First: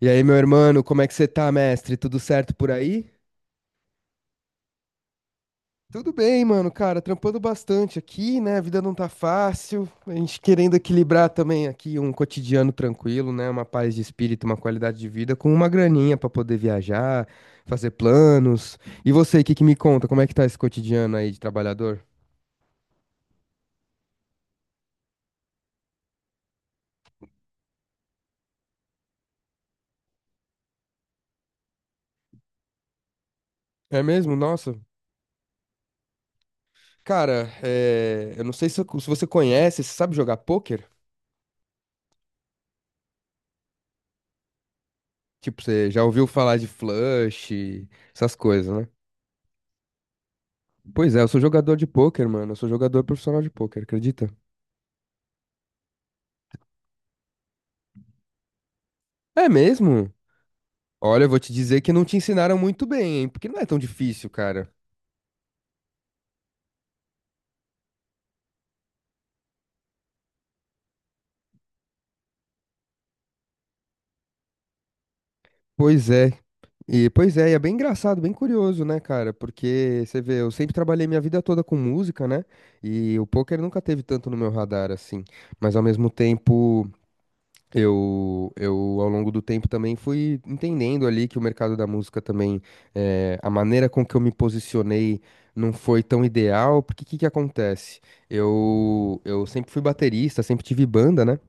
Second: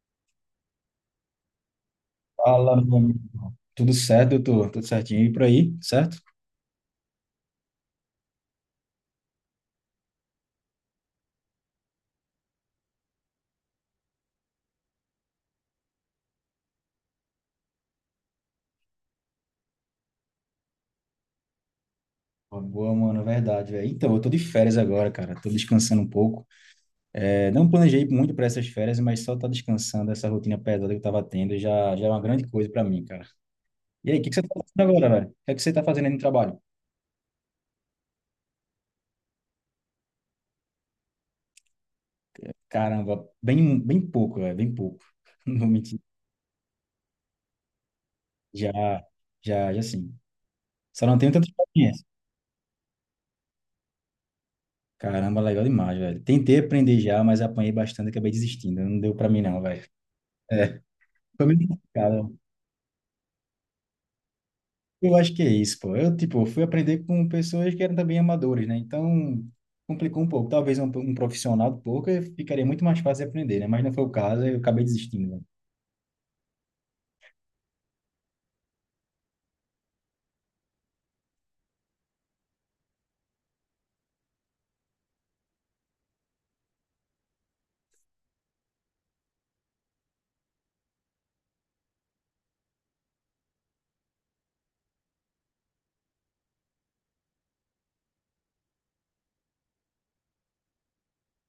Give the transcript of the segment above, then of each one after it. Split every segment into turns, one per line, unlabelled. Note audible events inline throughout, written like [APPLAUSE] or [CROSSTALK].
E aí, meu irmão, como é que você tá, mestre? Tudo certo por
Fala, meu
aí?
amigo. Tudo certo, doutor? Tudo certinho e por aí,
Tudo
certo?
bem, mano, cara, trampando bastante aqui, né? A vida não tá fácil. A gente querendo equilibrar também aqui um cotidiano tranquilo, né? Uma paz de espírito, uma qualidade de vida com uma graninha pra poder viajar, fazer planos. E você, o que que me conta? Como é que tá esse cotidiano aí de trabalhador?
Boa, mano, é verdade, velho. Então, eu tô de férias agora, cara. Tô descansando um pouco. É, não planejei muito para essas férias, mas só tá descansando essa rotina pesada que eu tava tendo já é uma grande coisa para mim, cara.
É
E aí, o que que
mesmo?
você tá
Nossa.
fazendo agora, velho? O que é que você tá fazendo aí no trabalho?
Cara, eu não sei se você conhece, você sabe jogar pôquer?
Caramba, bem pouco, velho, bem pouco. [LAUGHS] Não
Tipo,
vou
você
mentir.
já ouviu falar de flush, essas coisas.
Já, já sim. Só
Pois
não
é, eu
tenho
sou
tanta
jogador de
experiência.
pôquer, mano. Eu sou jogador profissional de pôquer, acredita?
Caramba, legal demais, velho. Tentei aprender já, mas apanhei bastante, e acabei desistindo. Não deu para mim,
É
não, velho.
mesmo?
É.
Olha, eu vou
Foi
te
muito
dizer que não te
complicado.
ensinaram muito bem, hein? Porque não é tão difícil, cara.
Eu acho que é isso, pô. Eu, tipo, fui aprender com pessoas que eram também amadores, né? Então, complicou um pouco. Talvez um profissional do poker ficaria muito mais fácil de aprender, né? Mas não foi o caso, eu acabei desistindo, né?
Pois é. E, pois é, e é bem engraçado, bem curioso, né, cara? Porque você vê, eu sempre trabalhei minha vida toda com música, né? E o poker nunca teve tanto no meu radar assim. Mas ao mesmo tempo. Eu ao longo do tempo, também fui entendendo ali que o mercado da música também, a maneira com que eu me posicionei não foi tão ideal, porque o que que acontece? Eu sempre fui baterista, sempre tive banda, né?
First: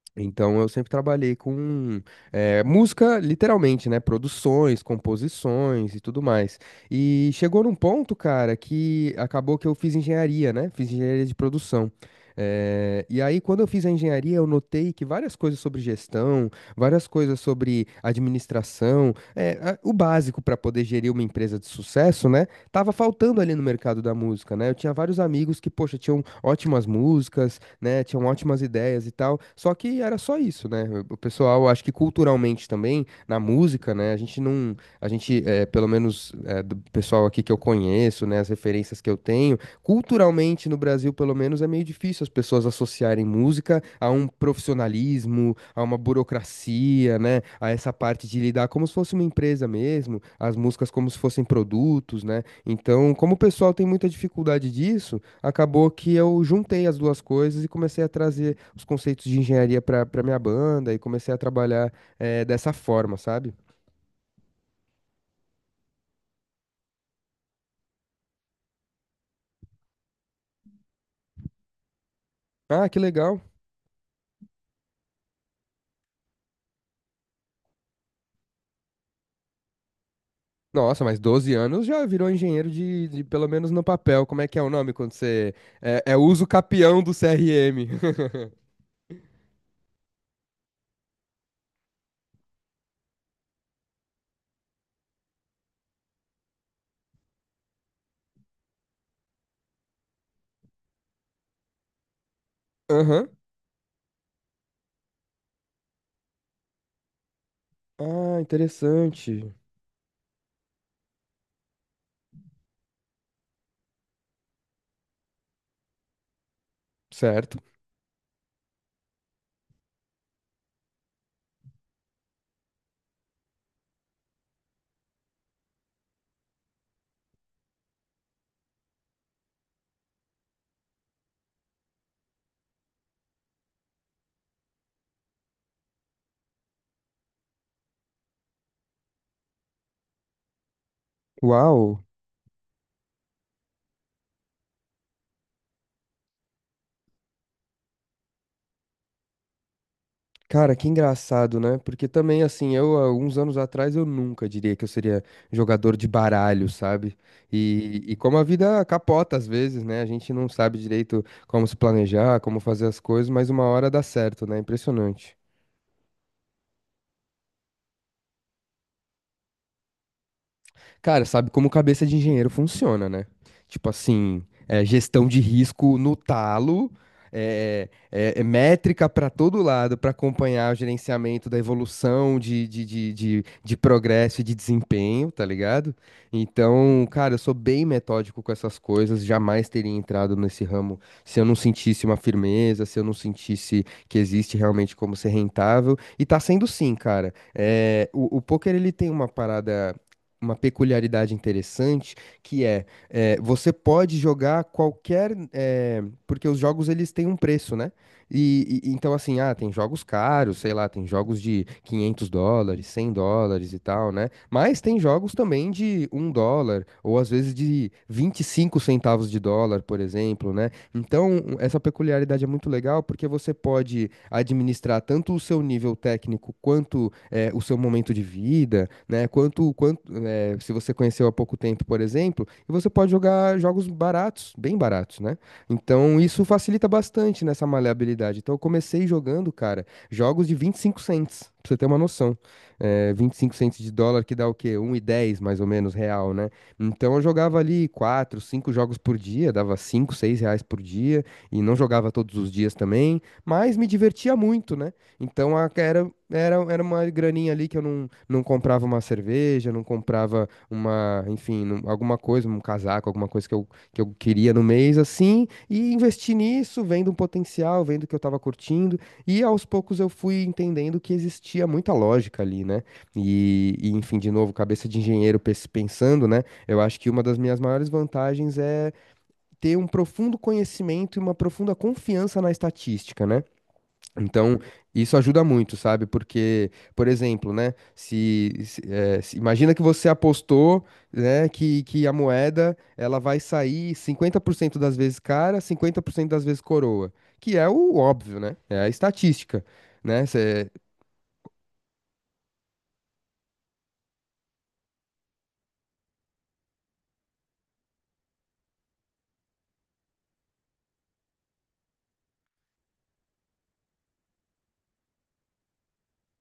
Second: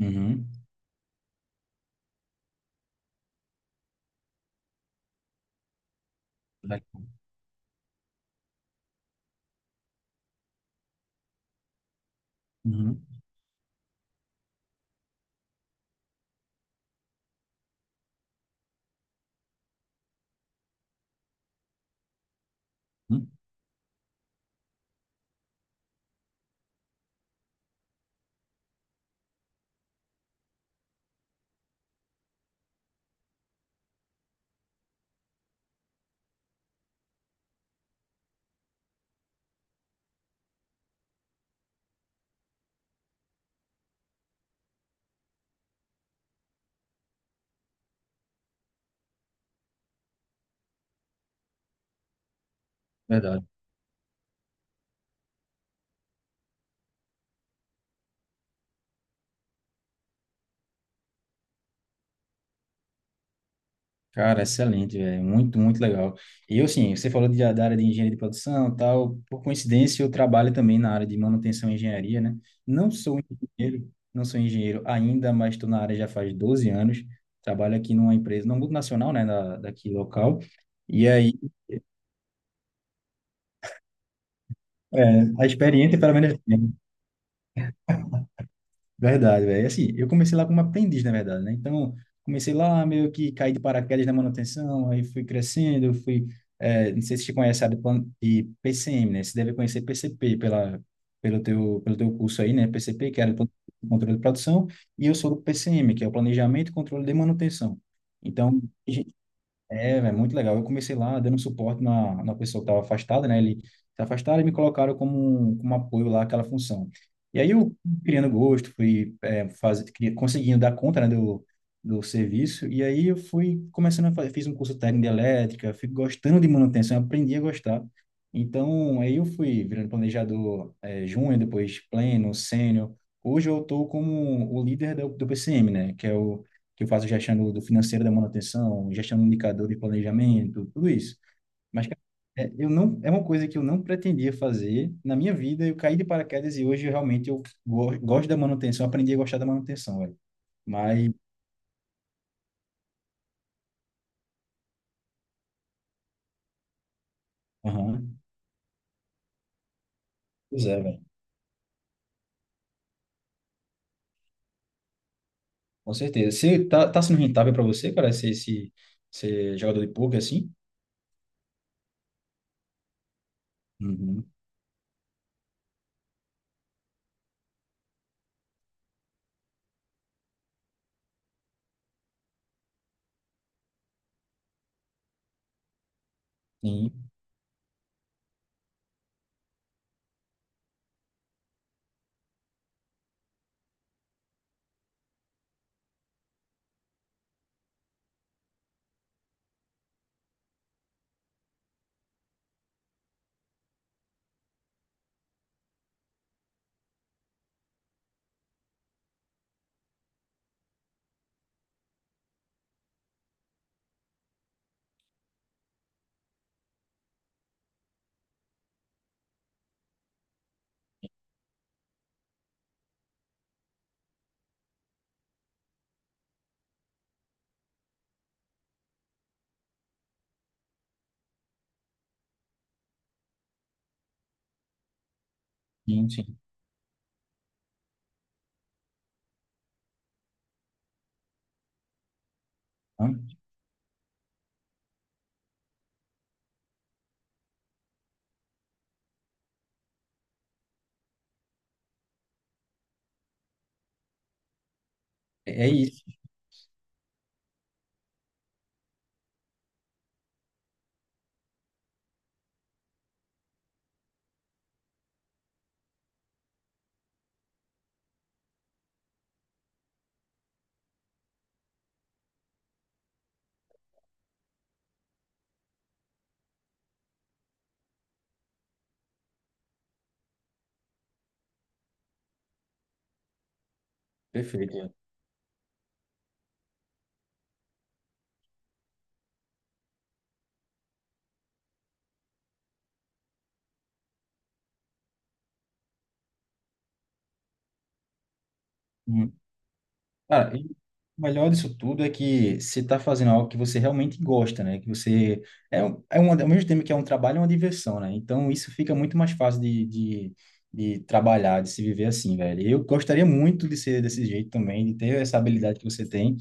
Uhum.
Então eu sempre trabalhei com música, literalmente, né? Produções, composições e tudo mais.
Verdade.
E chegou num ponto, cara, que acabou que eu fiz engenharia, né? Fiz engenharia de produção.
Uhum.
E aí, quando eu fiz a engenharia, eu notei que várias coisas sobre gestão, várias coisas sobre administração, o básico para poder gerir uma empresa de sucesso, né? Tava
Uhum.
faltando ali no mercado da música, né? Eu tinha vários amigos que, poxa, tinham ótimas músicas, né? Tinham ótimas ideias e tal. Só que era só isso, né? O pessoal, acho que culturalmente também, na música, né? A gente não, pelo menos do pessoal aqui que eu conheço, né? As referências que eu tenho, culturalmente no Brasil, pelo menos, é meio difícil as pessoas associarem música a um profissionalismo, a uma burocracia, né? A essa parte de lidar como se fosse uma empresa mesmo, as músicas como se fossem produtos, né? Então, como o
Verdade.
pessoal tem muita dificuldade disso, acabou que eu juntei as duas coisas e comecei a trazer os conceitos de engenharia para minha banda e comecei a trabalhar dessa forma, sabe?
Cara, excelente, velho. Muito, muito legal. E eu, assim, você falou da área de engenharia de produção e tal. Por coincidência, eu trabalho também na área de manutenção e engenharia, né?
Ah,
Não
que
sou
legal.
não sou engenheiro ainda, mas estou na área já faz 12 anos. Trabalho aqui numa empresa, numa multinacional, né, daqui local.
Nossa,
E
mas
aí,
12 anos já virou engenheiro pelo menos no papel. Como é que é o nome quando
é, a
você
experiência,
é,
pelo
é
menos.
uso capião do CRM? [LAUGHS]
Verdade, velho. Assim, eu comecei lá como aprendiz, na verdade, né? Então, comecei lá meio que caí de paraquedas na manutenção, aí fui crescendo, não sei se te conhece, sabe, de PCM, né? Você deve conhecer PCP pelo teu curso aí, né? PCP, que
Aham.
era o Plano de Controle de Produção, e eu sou do PCM, que é o Planejamento e Controle de Manutenção.
Ah,
Então,
interessante.
é muito legal. Eu comecei lá dando suporte na pessoa que estava afastada, né? Ele se afastaram e me colocaram como um apoio lá àquela função. E aí
Certo.
eu fui criando gosto, fui é, faz, cri- conseguindo dar conta, né, do serviço. E aí eu fui começando a fazer, fiz um curso técnico de elétrica, fui gostando de manutenção, aprendi a gostar. Então, aí eu fui virando planejador júnior, depois pleno, sênior. Hoje eu estou como o líder do PCM, né? Que é o que eu faço gestão do financeiro da manutenção, gestão do indicador de planejamento, tudo isso. Mas cara,
Uau.
é, eu não, é uma coisa que eu não pretendia fazer na minha vida. Eu caí de paraquedas e hoje eu realmente eu go gosto da manutenção, aprendi a gostar da manutenção, velho.
Cara, que
Mas,
engraçado, né? Porque também, assim, eu, há uns anos atrás, eu nunca diria que eu seria jogador de baralho, sabe? E,
aham,
e como a vida capota às vezes, né? A gente não
pois
sabe
é, velho.
direito como se planejar, como fazer as coisas, mas uma hora dá certo, né? Impressionante.
Com certeza. Você tá sendo rentável para você, cara, ser, esse, ser jogador de poker assim?
Cara, sabe como cabeça de engenheiro funciona, né? Tipo
Uhum.
assim, gestão de risco no talo, é métrica para todo lado para acompanhar o gerenciamento da evolução de progresso e de desempenho, tá ligado? Então,
Sim,
cara, eu sou bem metódico com essas coisas, jamais teria entrado nesse ramo se eu não sentisse uma firmeza, se eu não sentisse que existe realmente como ser rentável. E tá sendo sim, cara. É, o poker ele tem uma parada, uma peculiaridade interessante que é, é, você pode jogar qualquer porque os jogos eles têm um preço, né? Então assim, ah, tem jogos caros, sei lá, tem jogos de US$ 500, US$ 100 e tal, né? Mas tem jogos também de US$ 1 ou às vezes de US$ 0,25, por exemplo, né? Então, essa peculiaridade é muito legal porque você pode administrar tanto o seu nível técnico quanto o seu momento de vida, né? Quanto, se você conheceu há pouco tempo, por exemplo, e você pode jogar jogos baratos, bem baratos, né? Então
sim.
isso facilita bastante nessa maleabilidade. Então eu comecei jogando, cara, jogos de 25 cents, pra você ter uma noção.
Hã?
É, 25 cents de dólar que dá o quê? Um e dez, mais ou menos real, né? Então eu jogava ali 4, 5 jogos por dia, dava 5, 6 reais por dia, e não jogava todos os dias também, mas me divertia muito, né? Então
É é
a-
isso.
era, era, era uma graninha ali que eu não, não comprava uma cerveja, não comprava uma, enfim, alguma coisa, um casaco, alguma coisa que eu queria no mês, assim, e investi nisso, vendo um potencial, vendo que eu tava curtindo, e aos poucos eu fui entendendo que existia muita lógica ali, né? E, enfim, de novo, cabeça de engenheiro pensando, né? Eu acho que uma das minhas maiores vantagens é ter um profundo conhecimento e uma profunda confiança na estatística, né? Então,
Perfeito.
isso ajuda muito, sabe? Porque, por exemplo, né? Imagina que você apostou, né, que a moeda ela vai sair 50% das vezes cara, 50% das vezes coroa, que é o óbvio, né? É a estatística, né?
Cara, e o melhor disso tudo é que você está fazendo algo que você realmente gosta, né? Que você é, um- É um, ao mesmo tempo que é um trabalho, é uma diversão, né? Então isso fica muito mais fácil de trabalhar, de se viver assim, velho. Eu gostaria muito de ser desse jeito também, de ter essa habilidade que você tem,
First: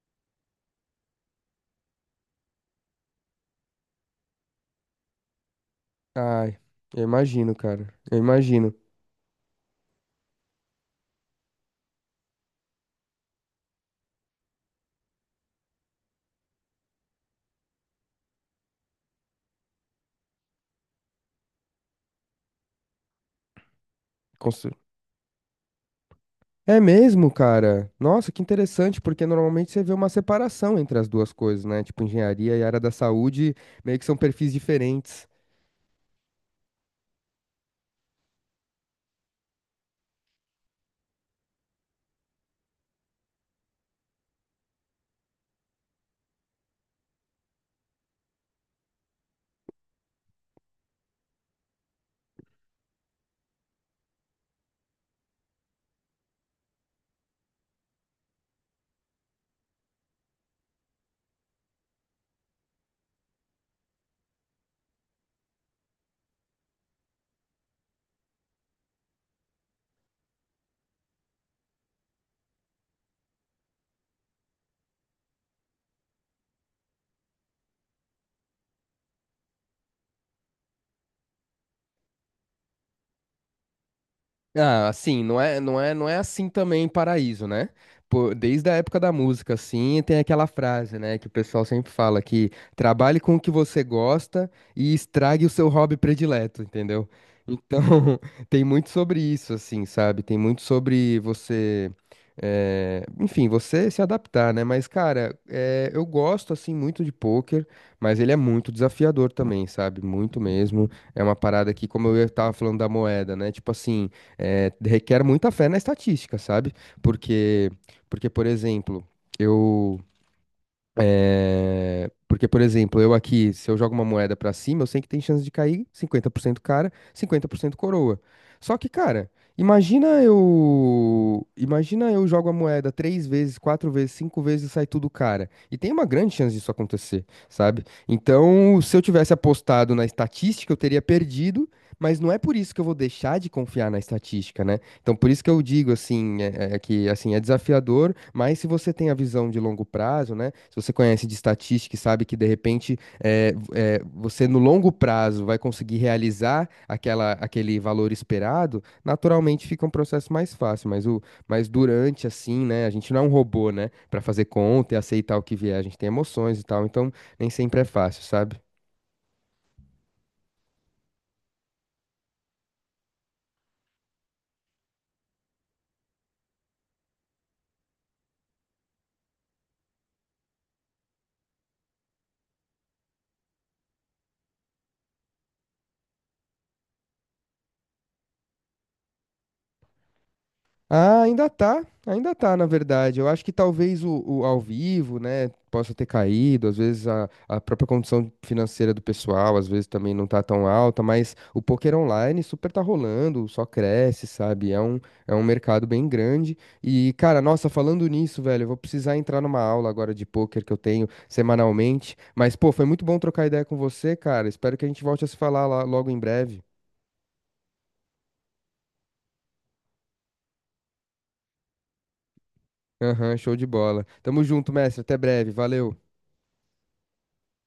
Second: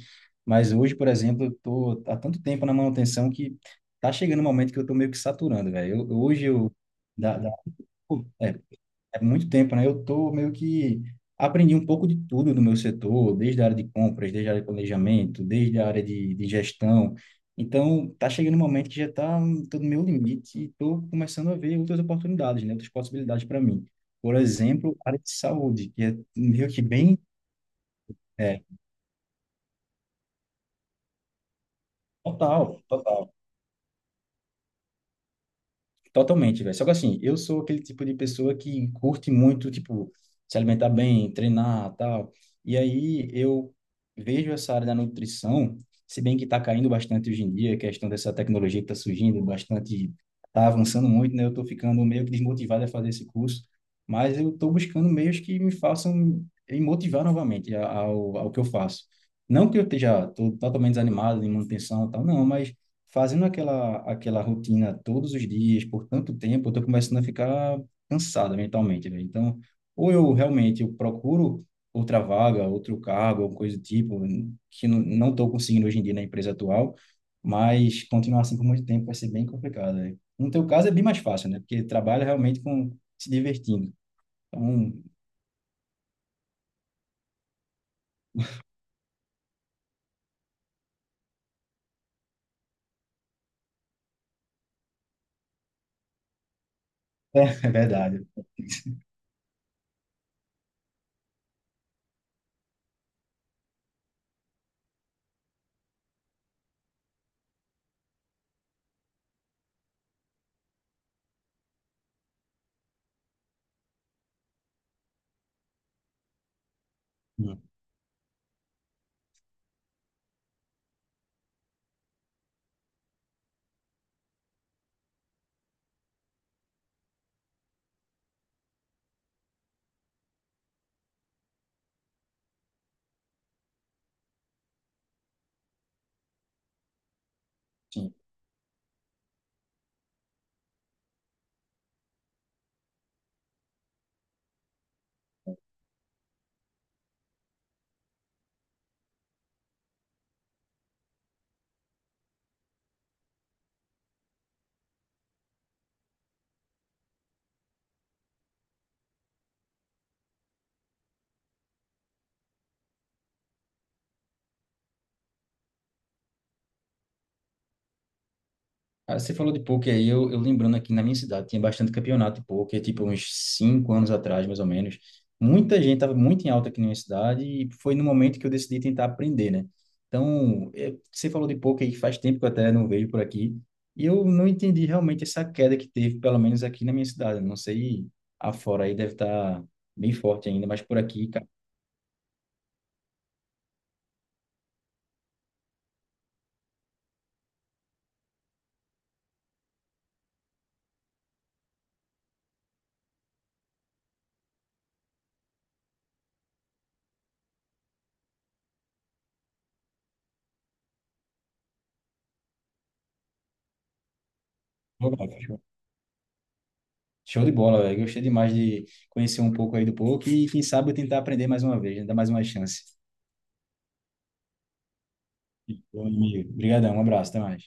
mas hoje, por exemplo, eu tô há tanto tempo na manutenção que tá chegando um momento que eu tô meio que saturando, velho. Eu- Hoje
Ai,
eu
eu
da, da-
imagino, cara. Eu
é,
imagino.
é muito tempo, né? Eu tô meio que aprendi um pouco de tudo do meu setor, desde a área de compras, desde a área de planejamento, desde a área de gestão. Então, tá chegando um momento que já está no meu limite e tô começando a ver outras oportunidades, né? Outras possibilidades para mim. Por
Constru-
exemplo, a área de saúde, que é meio
É
que bem,
mesmo, cara? Nossa, que
é,
interessante, porque normalmente você vê uma separação entre as duas coisas, né? Tipo, engenharia e área
total,
da
total.
saúde meio que são perfis diferentes.
Totalmente, velho. Só que assim, eu sou aquele tipo de pessoa que curte muito, tipo, se alimentar bem, treinar, tal. E aí eu vejo essa área da nutrição, se bem que tá caindo bastante hoje em dia, a questão dessa tecnologia que tá surgindo bastante, tá avançando muito, né? Eu tô ficando meio que desmotivado a fazer esse curso, mas eu tô buscando meios que me façam me motivar novamente ao que eu faço. Não que eu esteja tô totalmente desanimado em manutenção, e tal, não, mas fazendo aquela rotina todos os dias, por tanto tempo, eu tô começando a ficar cansado mentalmente, né? Então, ou eu realmente eu procuro outra vaga, outro cargo, alguma coisa do tipo, que não tô conseguindo hoje em dia na empresa atual, mas continuar assim por muito tempo vai ser bem complicado, né? No teu caso é bem mais fácil, né? Porque trabalha realmente com se divertindo.
Ah,
Então,
assim, não é assim também em Paraíso, né? Pô, desde a época da música, assim, tem aquela frase, né, que o pessoal sempre fala que trabalhe com o que você gosta e estrague o seu hobby predileto, entendeu?
[LAUGHS] é,
Então,
verdade.
[LAUGHS] tem muito sobre isso, assim, sabe? Tem muito sobre você, enfim, você se adaptar, né? Mas, cara, eu gosto, assim, muito de pôquer, mas ele é muito desafiador também, sabe? Muito mesmo. É uma parada que, como eu tava falando da moeda, né? Tipo assim, é, requer muita fé na estatística, sabe?
Hum,
Porque, por exemplo, eu, por exemplo, eu aqui, se eu jogo uma moeda pra cima, eu sei que tem chance de cair 50% cara, 50% coroa. Só que, cara, imagina eu jogo a moeda três vezes, quatro vezes, cinco vezes e sai tudo cara. E tem uma grande chance disso acontecer, sabe?
Sim.
Então, se eu tivesse apostado na estatística, eu teria perdido, mas não é por isso que eu vou deixar de confiar na estatística, né? Então, por isso que eu digo assim, é que assim é desafiador, mas se você tem a visão de longo prazo, né? Se você conhece de estatística e sabe que de repente você no longo prazo vai conseguir realizar aquela, aquele valor esperado, naturalmente fica um processo mais fácil. Mas durante assim, né? A gente não é um robô, né? Para fazer conta e aceitar o que vier, a gente tem emoções e tal. Então, nem sempre é fácil, sabe?
Ah, você falou de pôquer aí, eu lembrando aqui na minha cidade, tinha bastante campeonato de pôquer, tipo uns 5 anos atrás, mais ou menos. Muita gente estava muito em alta aqui na minha cidade e foi no momento que eu decidi tentar aprender, né? Então, você falou de pôquer aí, faz tempo que eu até não vejo por aqui, e eu não entendi realmente essa queda que teve, pelo menos aqui na minha cidade. Não sei, afora aí deve estar bem forte ainda, mas por
Ah,
aqui, cara,
ainda tá, na verdade. Eu acho que talvez o ao vivo, né, possa ter caído, às vezes a própria condição financeira do pessoal, às vezes também não tá tão alta, mas o poker online super tá rolando, só cresce, sabe? É um mercado bem grande. E, cara, nossa, falando nisso, velho, eu vou precisar entrar numa aula agora de poker que eu tenho semanalmente. Mas, pô, foi muito bom trocar ideia com você, cara. Espero que a gente volte a se
show
falar lá logo em breve.
show de bola, velho. Gostei demais de conhecer um pouco aí do pôquer e quem sabe eu tentar aprender mais uma vez, né? Dar mais uma chance.
Aham, show de bola. Tamo junto, mestre. Até breve. Valeu.
Bom, amigo. Obrigadão, um abraço, até mais.